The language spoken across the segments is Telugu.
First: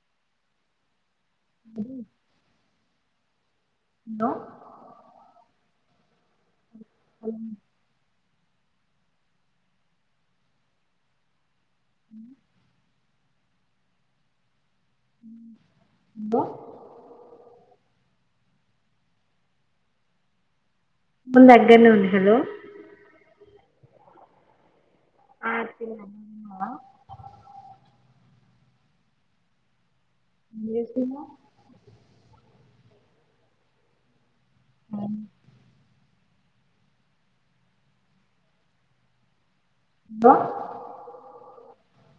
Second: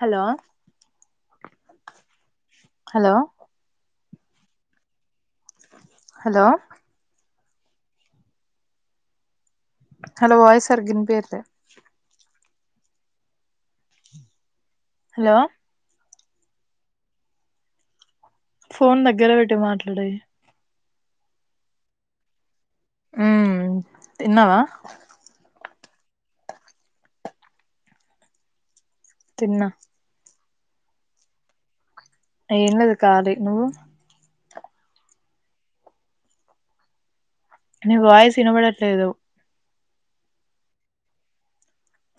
హలో అ hello hello hello hello hello వాయి సరిగ్గినిపియట్లె హలో దో ఫోన్ దగ్గర పెట్టి మాట్లాడే మ దగ్గరనే ఉంది హలో ఉ తిన్నావా హ తిన్నావా నువ్ తిన్నావా తిన్నా ఎం కూర ఎం లేదు కాళీ నువ్వు అ నీ వాయిసు వినబడట్లేదు హలో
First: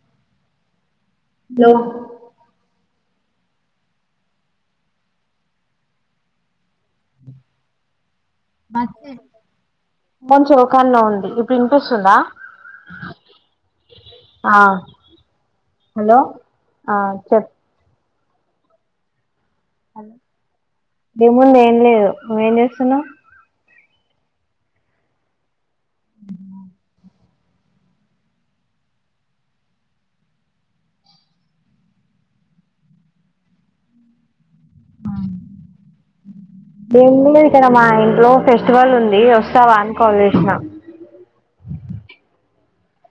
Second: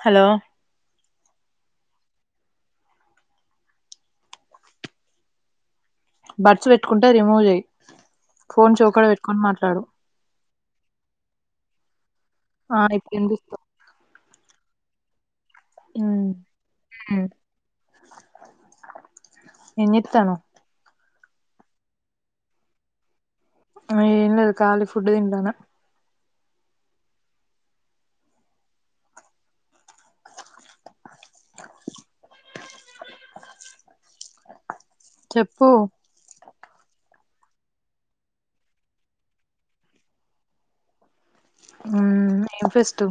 హలో హలో బరడ్స్ పెట్టుకుంటే రిమూవ్ చెయ్యి ఫోన్ చెవు కడ పెట్టుకొని మాట్లాడు మంచి ఒకకా లో ఉంది ఇప్పుడు ఇనిపిస్తుందా ఆ ఇప్పుడు వినిపిస్తాం ఆ హలో ఆ మ్మ్ చెప్ ఎం చేతనావ్ ఎం ఉంది ఏం లేదు నువ్వ ఏం చేస్తున్నావు అ ఎం లేదు కాాలీ ఫుడ్ తింటాన చెప్పు దేము ఇక్కడ మా ఇంట్లో ఫెస్టివల్ ఉంది వస్తావా అని కాల్ చేసినా ఆ ఎం ఫేస్ట్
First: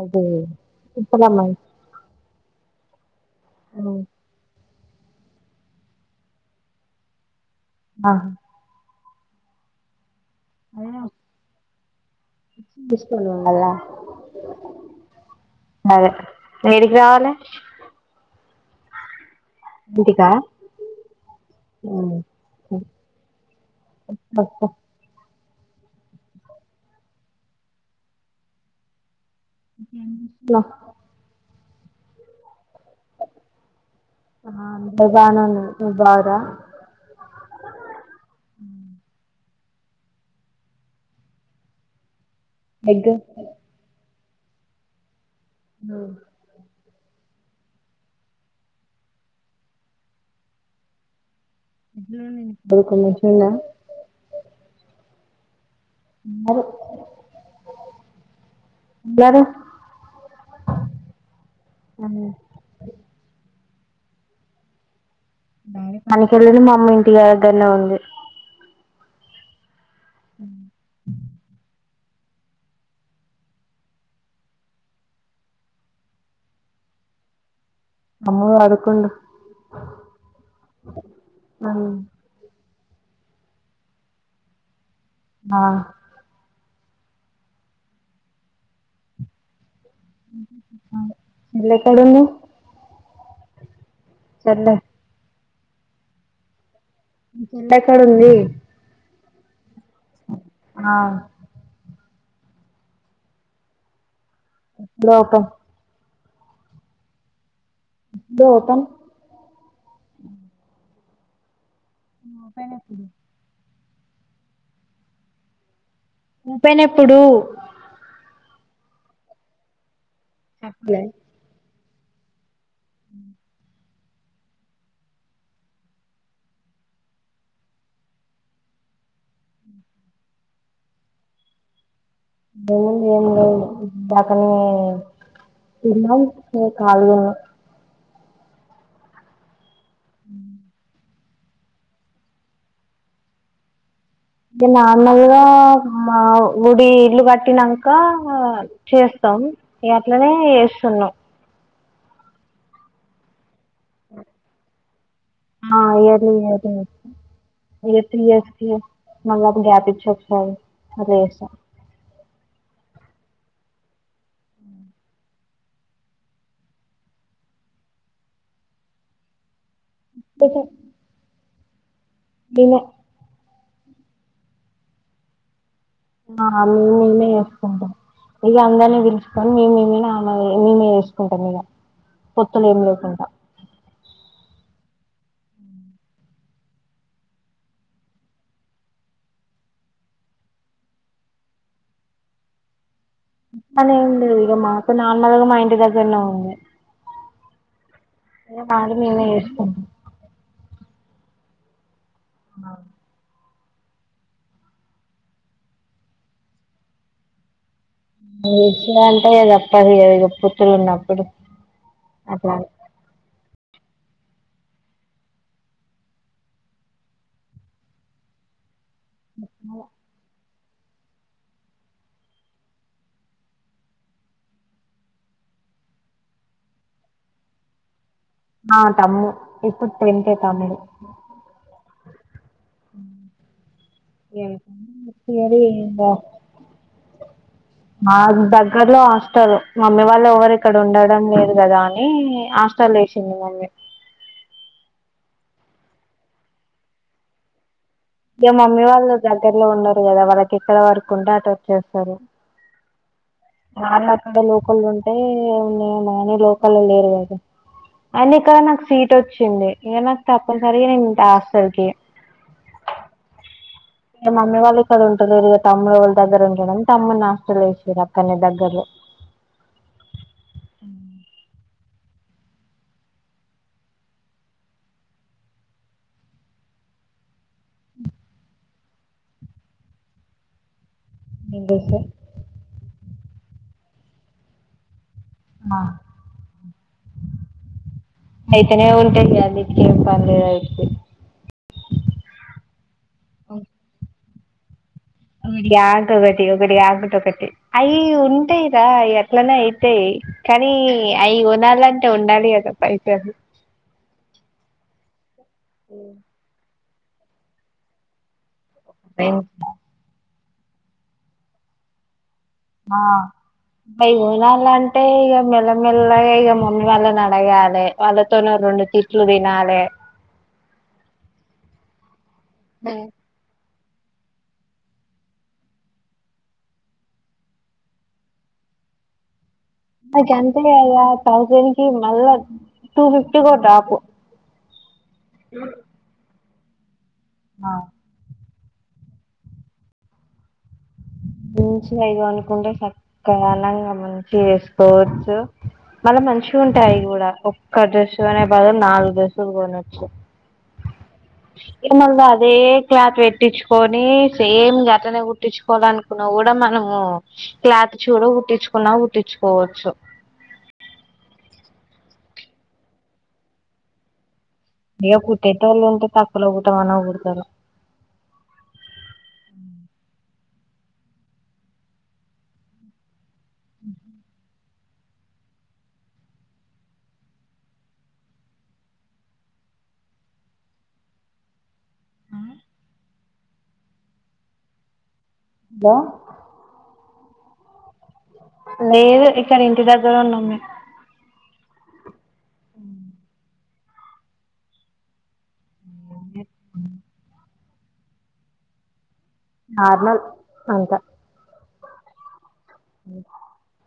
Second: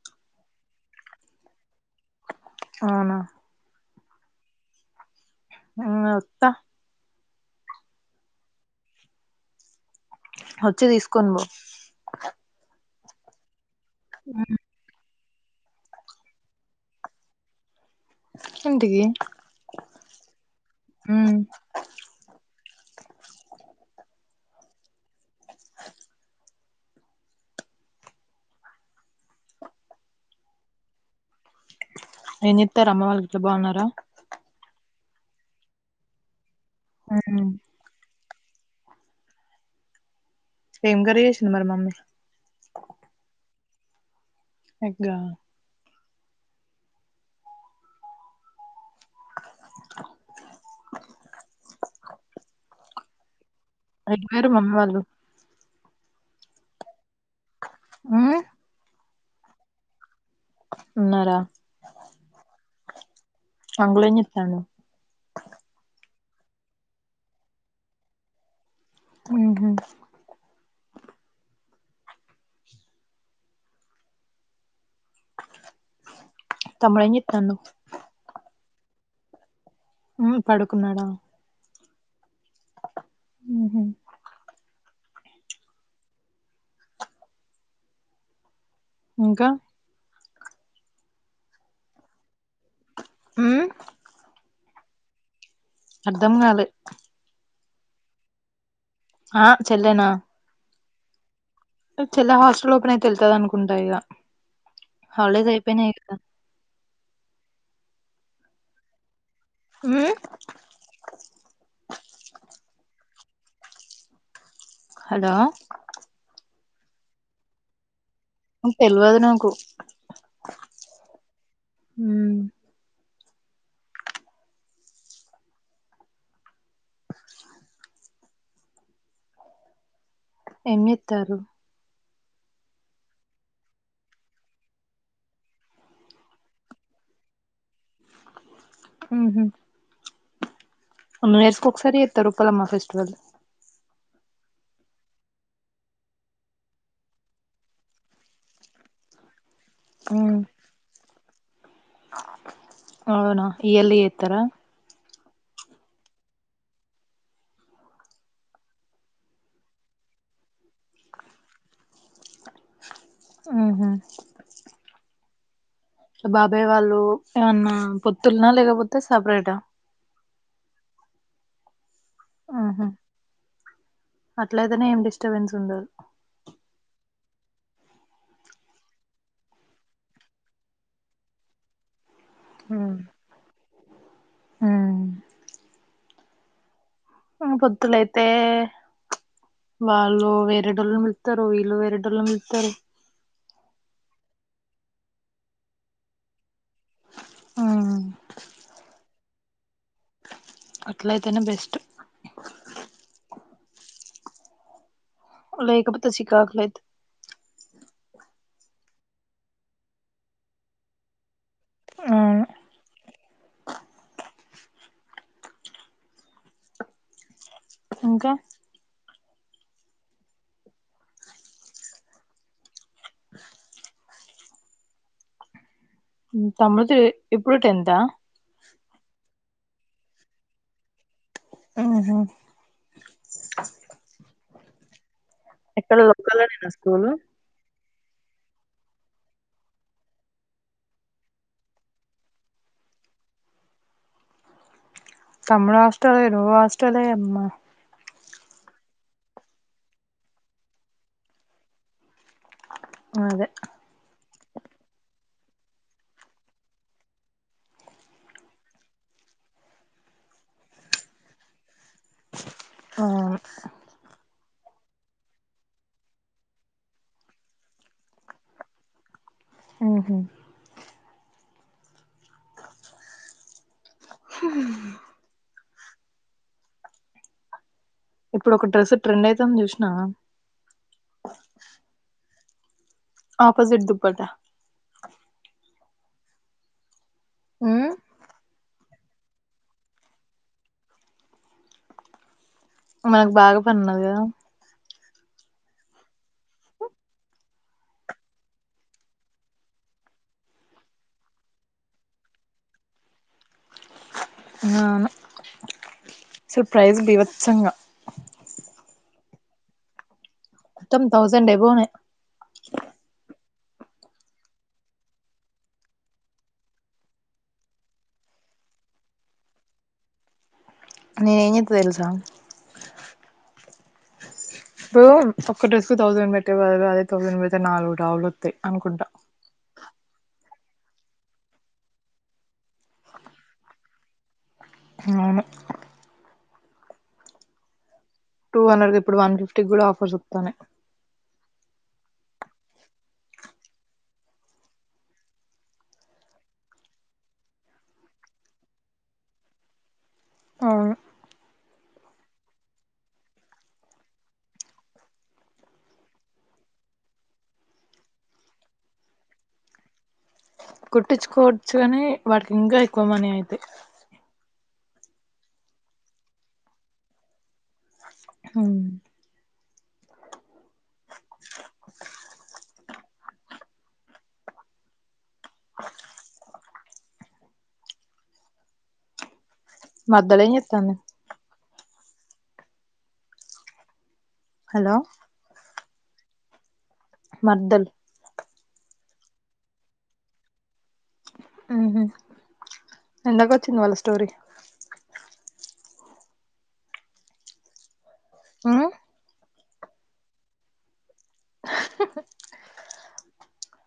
అబ్బో ఇప్పుడు రమ్మ అవునా అవు ఉ ఒత్తా ఆా వచ్చి అదే తీసుకును పోో తీసుకొని పోవాలా సరే ఎడికి రావాలి ఇంటికి ఇంటికా మ్మ్ అా అందరు ఎం చె చెార అమ్మ వాళ్ళు ఇట్లా బాగున్నారా అందరు బానే ఉన్నారు మీరు బాగున్నారా మ్మ్ ఏమ్ కర్రీ చేసింది మరి మమ్మీ? ఎగ్గ్ ఎగ్గా మ్మ్ [unintelligible] ఎటు పోయిర్రు మమ్మీ వాళ్ళు? ఉన్నరు మ్మ్ ఉండారు ఉన్నరా అంకులేం చేస్తాండు? మనీషోళ్ళ ఇల్లు మా అమ్మ ఇంటి దగ్గరనే ఉంది. హ్మ్ హు తమ్ముడేమ్ చేత్తాండు తమ్ముడు పడుకుండు మ్మ్ పడుకున్నాడ మ్మ్ హ్మ్ హు ఆ ఇంకా చెల్లి ఎక్కడుంది? మ్మ్ చెల్లె అర్ధం కాలే చెల్లెక్కడ ఉంది ఆ చెల్లెనా ఆ చెల్లా హాస్టల్ ఓపెన్ అయితె వెళ్తది అనుకుంటా ఇగ ఎప్పుడు ఓపెన్ హాలిడేస్ అయిపోయినై ఎప్పుడు ఓపన్ మ్మ్ ఓపెనెప్పుడు హలో ఓపెనెప్పుడూ తెల్వదు నాకు చెప్పలే. హ్మూ ఏం జేత్తారు ఏముంది ఏం లేదు ఇందాకనే తిన్నం ఇగ ఖాళిగున్న. హ్మ్ హు మ్మ్ ఎన్ని ఇయర్స్ కి ఒక్కసారి చేస్తరు ఉప్పలమ్మ ఫెస్టివల్ తే నార్మల్గా మా ఉడి ఇల్లు కట్టినంక చేస్తాం. ఇగ అట్లనే మ్ చేస్తున్నాం. అవునా ఈయర్లీ చేత్తరా ఆ ఇయర్లీ ఇయర్లీ చేస్తాం, ఇగ త్రీ ఇయర్స్ కి మల్ల గ్యాప్ ఇచ్చి ఒకసారి అట్లచేస్తం. ఆహా బాబాయ్ వాళ్ళు ఏమన్నా పొత్తులనా లేకపోతే సపరేటా [unintelligible] విన అట్ల అయితేనే ఏం డిస్టర్బెన్స్ ఉండదు. ఆ మే మేమే చేసుకుంటాం, ఇగ అందరినీ పిలుసుకొని మే మేమే మేమే చేసుకుంటాం ఇగ. పొత్తులు ఏమి లేకుండా ఆ ఆ పొత్తులయితే వాళ్ళు వేరే టోళ్ళలను పిలుత్తరు, వీళ్ళు వేరే టోళ్ళలను పిలుత్తరు. అట్ల అని ఏమి లేదు ఇగ మా అత్త నార్మల్ గా మా ఇంటి దగ్గరనే ఉంది. ఉమ్ ఇగ మాది మేమె అట్లయితేనే బెస్ట్ అ లేకపోతే చికాకు లేత్తది. [unintelligible] తప్పది ఇగా అ పొత్తుల ఉన్నప్పుడు అట్లా అని ఇంకా చెప్పాలే తమ్ముడుతు ఇప్పుడు టెన్త్ ఆ ఆ తమ్ము ఇప్పుడు టెన్తే తమ్ముడు. అహా ఎ [unintelligible] ఎక్కడ లోకల్ లోనేనా స్కూల్. మా దగ్గర్లో హాస్టల్ మమ్మీ వాళ్ళు ఎవరు ఇక్కడ ఉండడం లేదు కదా అని హాస్టల్ల ఏసింది మమ్మీ. తమ్ముడు హాస్టలే, నువ్వు హాస్టలే అమ్మా ఇగ మమ్మీ వాళ్ళు దగ్గరలో ఉండరు కదా వాళ్ళకి ఎక్కడ వర్కు ఉంటే అటు వచ్చేస్తరు. అదే నాది అక్కడ లోకల్లో ఉంటే ఉన్నయన్న గాని, లోకల్లో లేరు కదా అయిన ఇక్కడ నాకు సీట్ వచ్చింది, ఇగ నాకు తప్పనిసరిగా నేను ఇగా హాస్టల్కే. ఆవును మమ్మీ వాళ్ళు ఇక్కడ ఉంటలేరు ఇగ తమ్ముడు వాళ్ళ దగ్గర ఉంటడని తమ్మున్ని హాస్టల్ల వేసింరు అక్కడే దగ్గరనే హుహ్ హ్ ఇప్పుడు ఒక డ్రెస్ ట్రెండ్ అయితాంది చూసినవా. నేను చూసా ఆపోజిట్ దుప్పట్ట ఆ హ్మ్ అయితేనే ఉంటాయి అన్నిటికేం పనిలేదు ఆయిటికీ మనకు బాగా పనున్నది కదా ఒకటి కాకొకటి ఒకటి కాకుంటొకటి అయి ఉంటాయిరా అయ్ అట్లనే అయితాయి కానీ అయి కొనాలంటే ఉండాలి కదా పైసల్ హా అవును మ్ ప్రైజ్ బీబచ్చంగా పెం మొత్తం తౌసండ్ అబోనే అయికొనాలంటే ఇగ మెల్లమెల్లగా ఇగ మమ్మీ వాళ్ళనడగాలే వాళ్ళతోని ఓ రొండు తిట్లు తినాలే నేనేంజేత్త తెల్సా ఉమ్ ఇప్పుడూ ఒక్క డ్రెస్ కు థౌజండ్ పెట్టేబదులు అదే థౌజండ్ పెడితే నాలుగు టాప్లొత్తాయి అనుకుంటా అంతే కదా థౌసండ్ కి మళ్ళా టూఫిఫ్టీ కో టాపు అవును ఆ టూ హండ్రెడ్ దిప్పుడు వన్ ఫిఫ్టీ కూడా ఆఫర్స్ ఒత్తానయ్ మంచిగ ఇగ అనుకుంటే సక్కదనంగా మంచిగా చేసుకోవచ్చు. మళ్ళా మంచిగా ఉంటాయి అయి కూడా. ఒక్క డ్రెస్సు కొనే బదులు నాలుగు డ్రెస్సులు కొనచ్చు ఆ ఏమల్ల అదే క్లాత్ పెట్టించుకోని సేమ్ గట్లనే కుట్టించుకోవాలను కున్న కూడా మనము క్లాత్ చూడ కుట్టించుకున్నా కుట్టించుకోవచ్చు కుట్టించుకోవచ్చు కాని వాటికి ఇంకా ఎక్కువ మనీ అయితాయ్ ఇగ కుట్టేటోళ్ళుంటే తక్కుల కుట్టమన్న కుడతారు హుమ్ మ్ హ [inaudible] మర్దలేం చేత్తాంది మ్ హలో హలో మర్దల్ లేదు ఇక్కడ ఇంటి దగ్గర ఉన్నాం మేం ఊహు ఎందకు చిన్ని వాళ్ళ స్టోరీ మ్ [inaudible] మ్ నార్నల్ అంతా అఓ [inaudible]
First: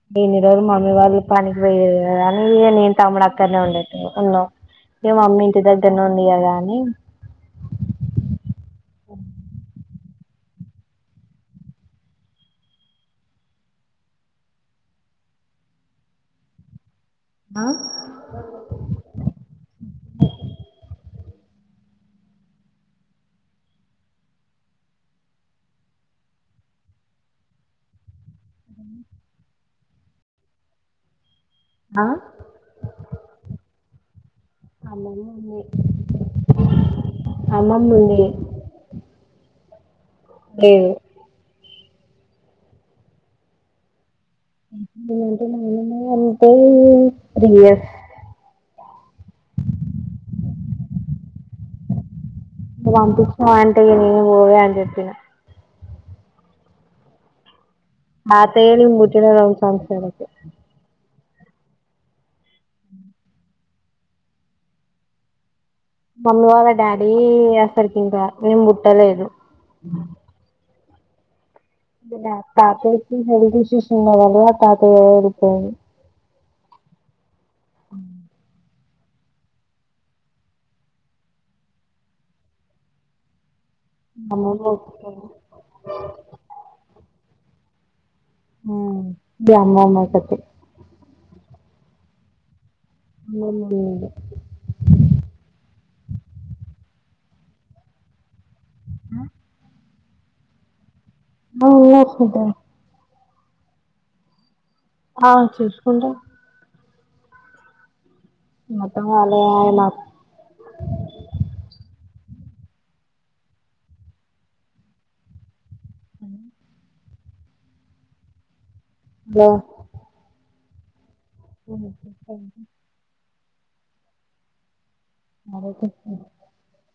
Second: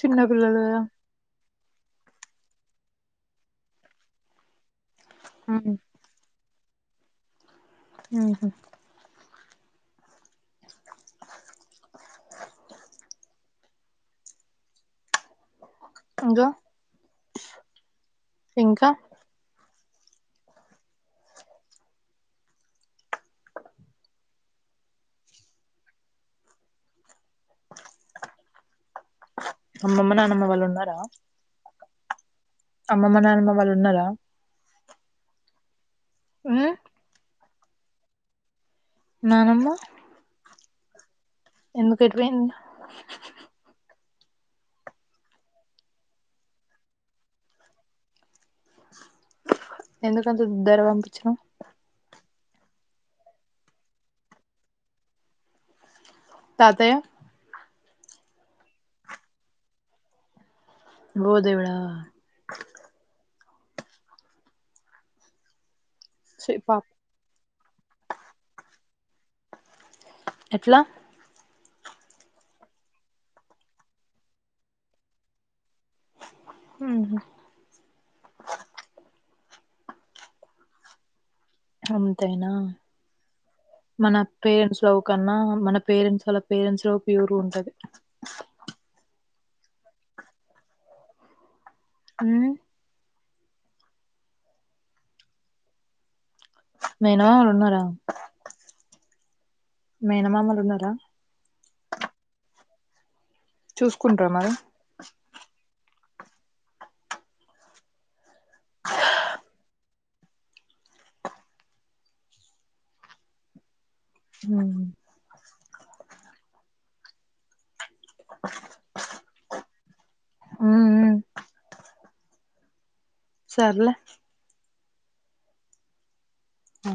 చిన్న పిల్లలు ఇన్నిరోజులు కదా మమ్మీ వాళ్ళు పని వే అనీగ నేన్ తమ్ముడక్కనే ఉండే ఉన్నాం ఇగ మమ్మీ ఇంటి ఉమ్, దగ్గరనే ఉంది కదా అని ఊహు ఇంకా ఆ ఇంకా అమ్మమ్మ నానమ్మ వాళ్ళు ఉన్నారా ఆ అమ్మమ్మ నానమ్మ వాళ్ళు ఉన్నారా అమ్మమ్మ ఆ అమ్మమ్ ముంది నానమ్మ లేదు ఎందుకెటుపోయింది అంటే రీయస్ ఎందుకంత ధర పంపించిన నువవు పంపించినావు అంటే నేను గోవే అని చెప్పిన తతే ఆ తయి ఇంగ్ ముుట్టనం సాన్స అకి ఓ దేవడా మమ్మీ ఛీ వాళ పాపం డాడీ వస్తర్కింద నేను పుట్ ట్టలేదు పలా ఇ తాత హెల్త్ ఇష్యూస్ ఉన్నదాల తాతతు హ అంతేనా మన అమ్మమ్మ పేరెంట్స్ లోవు ఒక్కతే కన్నా మన పేరెంట్స్ వాళ్ళ పేరెంట్స్ లో ప్యూర్ బ ఉంటది అమ్మమోకతి అ [unintelligible] మనా వాఉన్నారా ఆ మేనమామలు ఉన్నారా [unintelligible] చూసుకుంటార మరి ఆ చసుకుంటే మొత్తం కలాయిలా హ అ [inaudible] వా ఉ ఓ సర్లే అదే అ